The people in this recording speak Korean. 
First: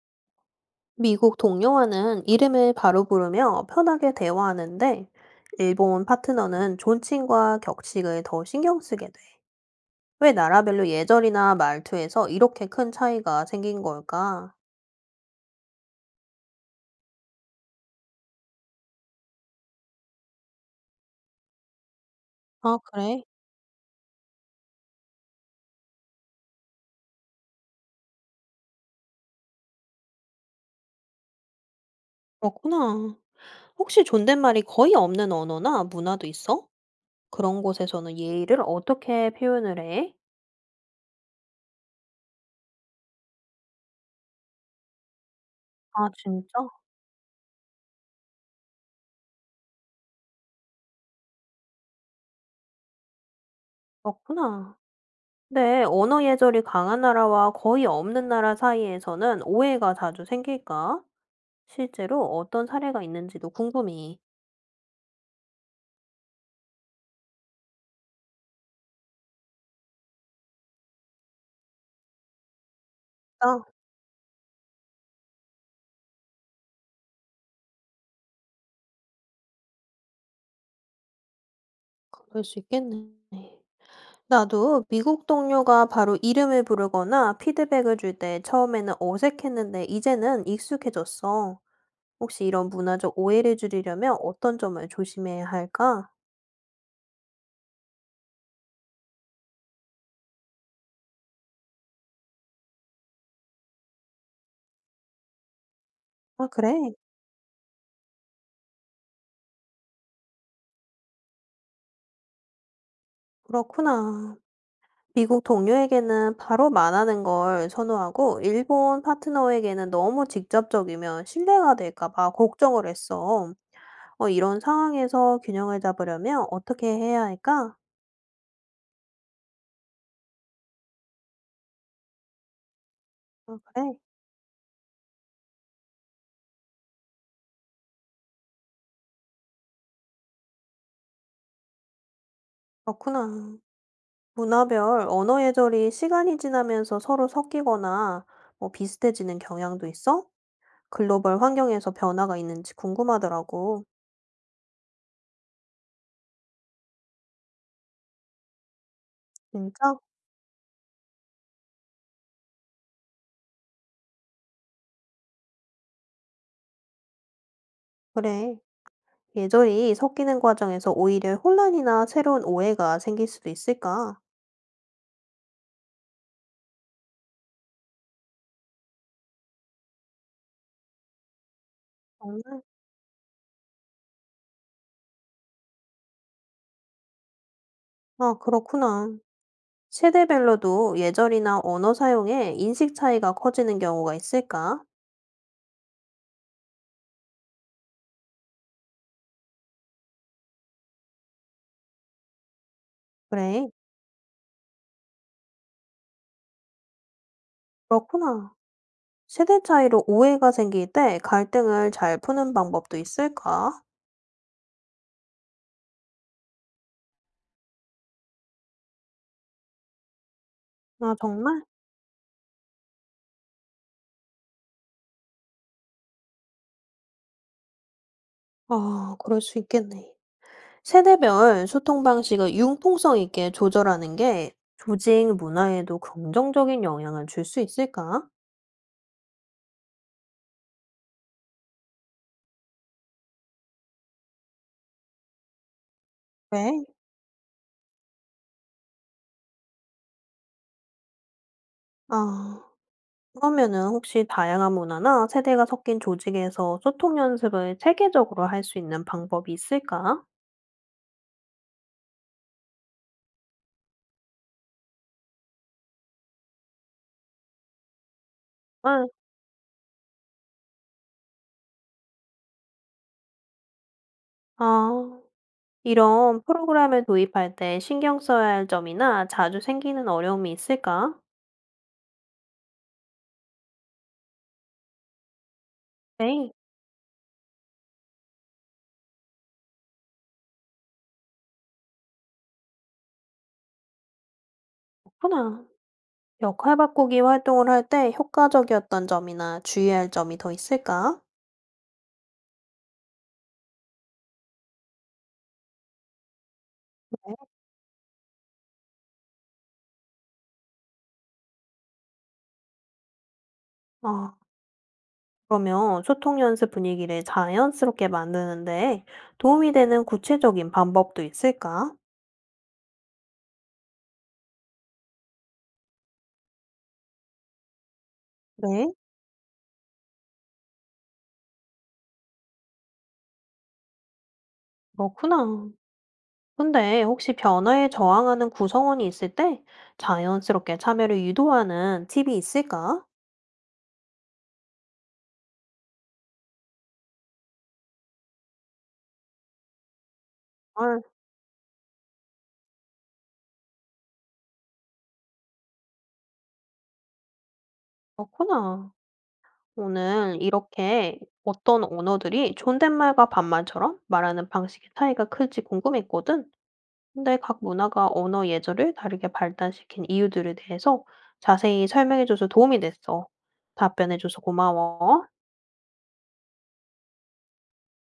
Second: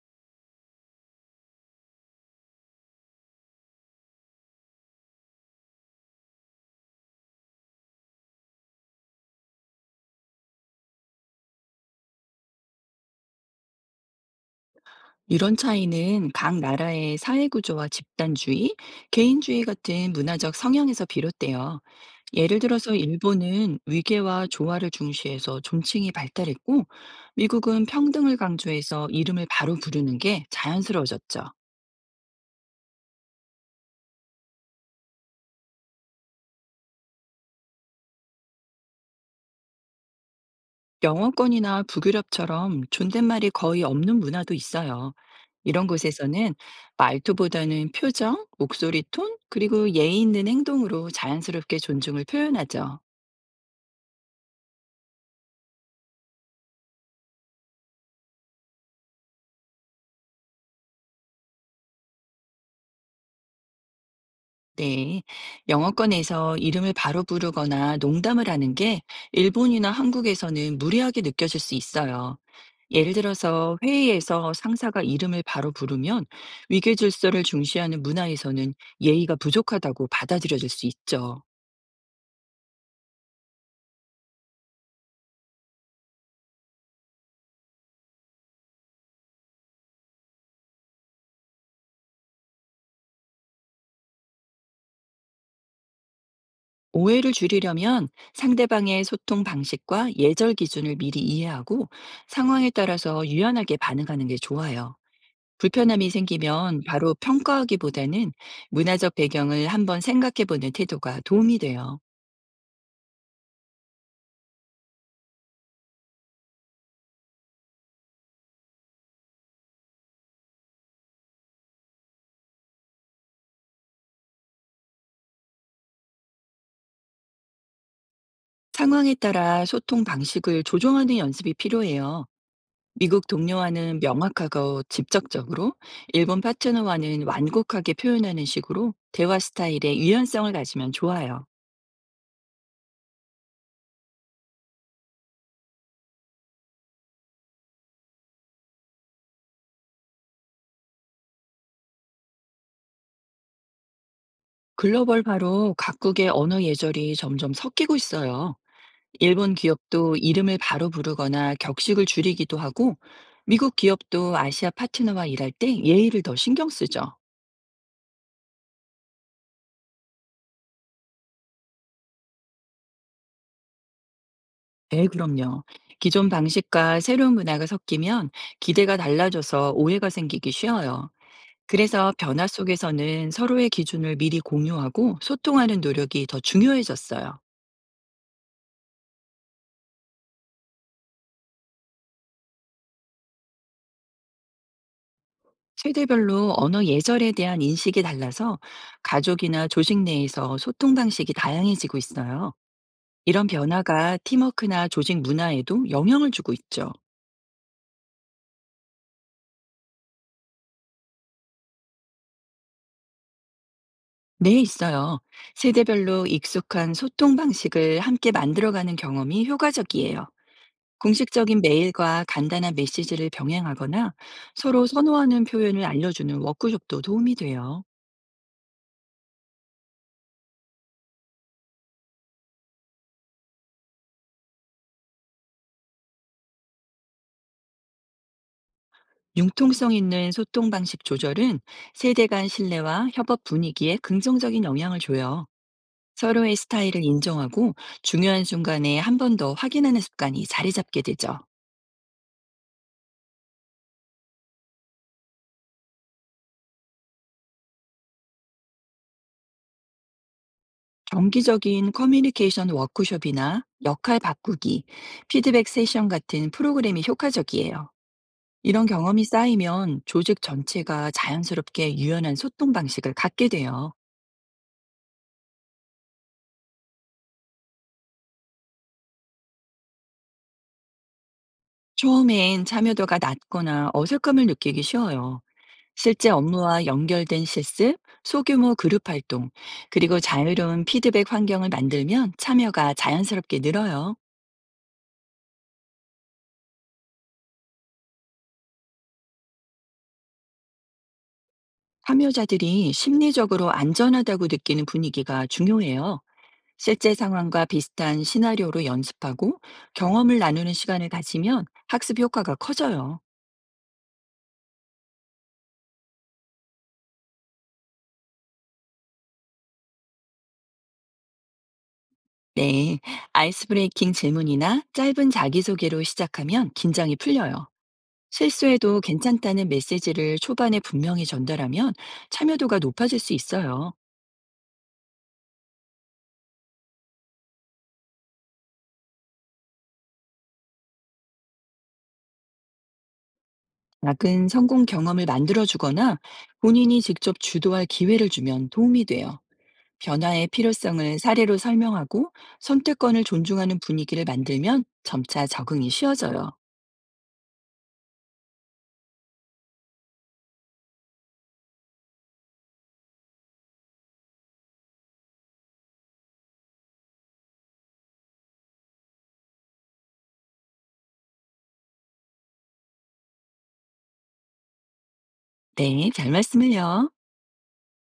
미국 동료와는 이름을 바로 부르며 편하게 대화하는데, 일본 파트너는 존칭과 격식을 더 신경 쓰게 돼. 왜 나라별로 예절이나 말투에서 이렇게 큰 차이가 생긴 걸까? 이런 차이는 각 나라의 사회구조와 집단주의, 개인주의 같은 문화적 성향에서 비롯돼요. 예를 아, 들어서 그래? 일본은 위계와 조화를 중시해서 존칭이 발달했고, 미국은 평등을 강조해서 이름을 바로 부르는 게 자연스러워졌죠. 그렇구나. 혹시 존댓말이 거의 없는 언어나 문화도 있어? 그런 곳에서는 예의를 어떻게 표현을 해? 영어권이나 북유럽처럼 존댓말이 거의 없는 문화도 있어요. 이런 아, 곳에서는 진짜? 말투보다는 표정, 목소리 톤, 그리고 예의 있는 행동으로 자연스럽게 존중을 표현하죠. 그렇구나. 근데 언어 예절이 강한 나라와 거의 없는 나라 사이에서는 오해가 자주 생길까? 실제로 어떤 사례가 있는지도 궁금해. 네. 영어권에서 이름을 바로 부르거나 농담을 하는 게 일본이나 한국에서는 무례하게 느껴질 수 있어요. 예를 아, 들어서 회의에서 상사가 이름을 바로 부르면 위계 질서를 중시하는 문화에서는 예의가 부족하다고 받아들여질 수 있죠. 그럴 수 있겠네. 나도 미국 동료가 바로 이름을 부르거나 피드백을 줄 때 처음에는 어색했는데 이제는 익숙해졌어. 혹시 이런 문화적 오해를 줄이려면 어떤 점을 조심해야 할까? 오해를 줄이려면 상대방의 소통 방식과 예절 기준을 미리 이해하고 상황에 따라서 유연하게 반응하는 게 좋아요. 불편함이 아, 생기면 그래. 바로 평가하기보다는 문화적 배경을 한번 생각해 보는 태도가 도움이 돼요. 그렇구나. 미국 동료에게는 바로 말하는 걸 선호하고, 일본 파트너에게는 너무 직접적이면 신뢰가 될까 봐 걱정을 했어. 이런 상황에서 균형을 잡으려면 어떻게 해야 할까? 상황에 따라 소통 방식을 조정하는 연습이 필요해요. 미국 아, 그래? 동료와는 명확하고 직접적으로, 일본 파트너와는 완곡하게 표현하는 식으로 대화 스타일의 유연성을 가지면 좋아요. 그렇구나. 문화별 언어 예절이 시간이 지나면서 서로 섞이거나 비슷해지는 경향도 있어? 글로벌 환경에서 변화가 있는지 궁금하더라고. 글로벌 바로 각국의 언어 예절이 점점 섞이고 있어요. 일본 진짜? 기업도 이름을 바로 부르거나 격식을 줄이기도 하고, 미국 기업도 아시아 파트너와 일할 때 예의를 더 신경 쓰죠. 그래. 예절이 섞이는 과정에서 오히려 혼란이나 새로운 오해가 생길 수도 있을까? 네, 그럼요. 기존 방식과 새로운 문화가 섞이면 기대가 달라져서 오해가 생기기 쉬워요. 그래서 변화 정말? 속에서는 서로의 기준을 미리 공유하고 소통하는 노력이 더 중요해졌어요. 아, 그렇구나. 세대별로도 예절이나 언어 사용에 인식 차이가 커지는 경우가 있을까? 세대별로 언어 예절에 대한 인식이 달라서 가족이나 조직 내에서 소통 방식이 다양해지고 있어요. 이런 그래. 변화가 팀워크나 조직 문화에도 영향을 주고 있죠. 그렇구나. 세대 차이로 오해가 생길 때 갈등을 잘 푸는 방법도 있을까? 네, 있어요. 세대별로 익숙한 소통 방식을 함께 만들어가는 경험이 효과적이에요. 아, 정말? 공식적인 메일과 간단한 메시지를 병행하거나 서로 선호하는 표현을 알려주는 워크숍도 도움이 돼요. 아, 그럴 수 있겠네. 세대별 소통 방식을 융통성 있게 조절하는 게 조직 문화에도 긍정적인 영향을 줄 수 있을까? 융통성 있는 소통 방식 조절은 세대 간 신뢰와 협업 분위기에 긍정적인 영향을 줘요. 서로의 왜? 스타일을 인정하고 중요한 순간에 한 번 더 확인하는 습관이 자리 잡게 되죠. 아, 그러면은 혹시 다양한 문화나 세대가 섞인 조직에서 소통 연습을 체계적으로 할 수 있는 방법이 있을까? 정기적인 커뮤니케이션 워크숍이나 역할 바꾸기, 피드백 세션 같은 프로그램이 효과적이에요. 이런 응, 경험이 쌓이면 조직 전체가 자연스럽게 유연한 소통 방식을 갖게 돼요. 아. 이런 프로그램을 도입할 때 신경 써야 할 점이나 자주 생기는 어려움이 있을까? 처음엔 참여도가 낮거나 어색함을 느끼기 쉬워요. 실제 에이, 업무와 연결된 실습, 소규모 그룹 활동, 그리고 자유로운 피드백 환경을 만들면 참여가 자연스럽게 늘어요. 그렇구나. 역할 바꾸기 활동을 할 때 효과적이었던 점이나 주의해야 할 점이 더 있을까? 참여자들이 심리적으로 안전하다고 느끼는 분위기가 중요해요. 실제 네. 상황과 비슷한 시나리오로 연습하고 경험을 나누는 시간을 가지면 학습 효과가 커져요. 아, 그러면 소통 연습 분위기를 자연스럽게 만드는데 도움이 되는 구체적인 방법도 있을까? 네. 아이스 브레이킹 질문이나 짧은 자기소개로 시작하면 긴장이 풀려요. 네. 실수해도 괜찮다는 메시지를 초반에 분명히 전달하면 참여도가 높아질 수 있어요. 그렇구나. 근데 혹시 변화에 저항하는 구성원이 있을 때 자연스럽게 참여를 유도하는 팁이 있을까? 작은 성공 경험을 만들어주거나 본인이 직접 주도할 기회를 주면 도움이 돼요. 변화의 아, 필요성을 사례로 설명하고 선택권을 존중하는 분위기를 만들면 점차 적응이 쉬워져요. 그렇구나. 오늘 이렇게 어떤 언어들이 존댓말과 반말처럼 말하는 방식의 차이가 클지 궁금했거든. 근데 각 문화가 언어 예절을 다르게 발달시킨 이유들에 대해서 자세히 설명해줘서 도움이 됐어. 답변해줘서 고마워. 네, 잘 말씀을요.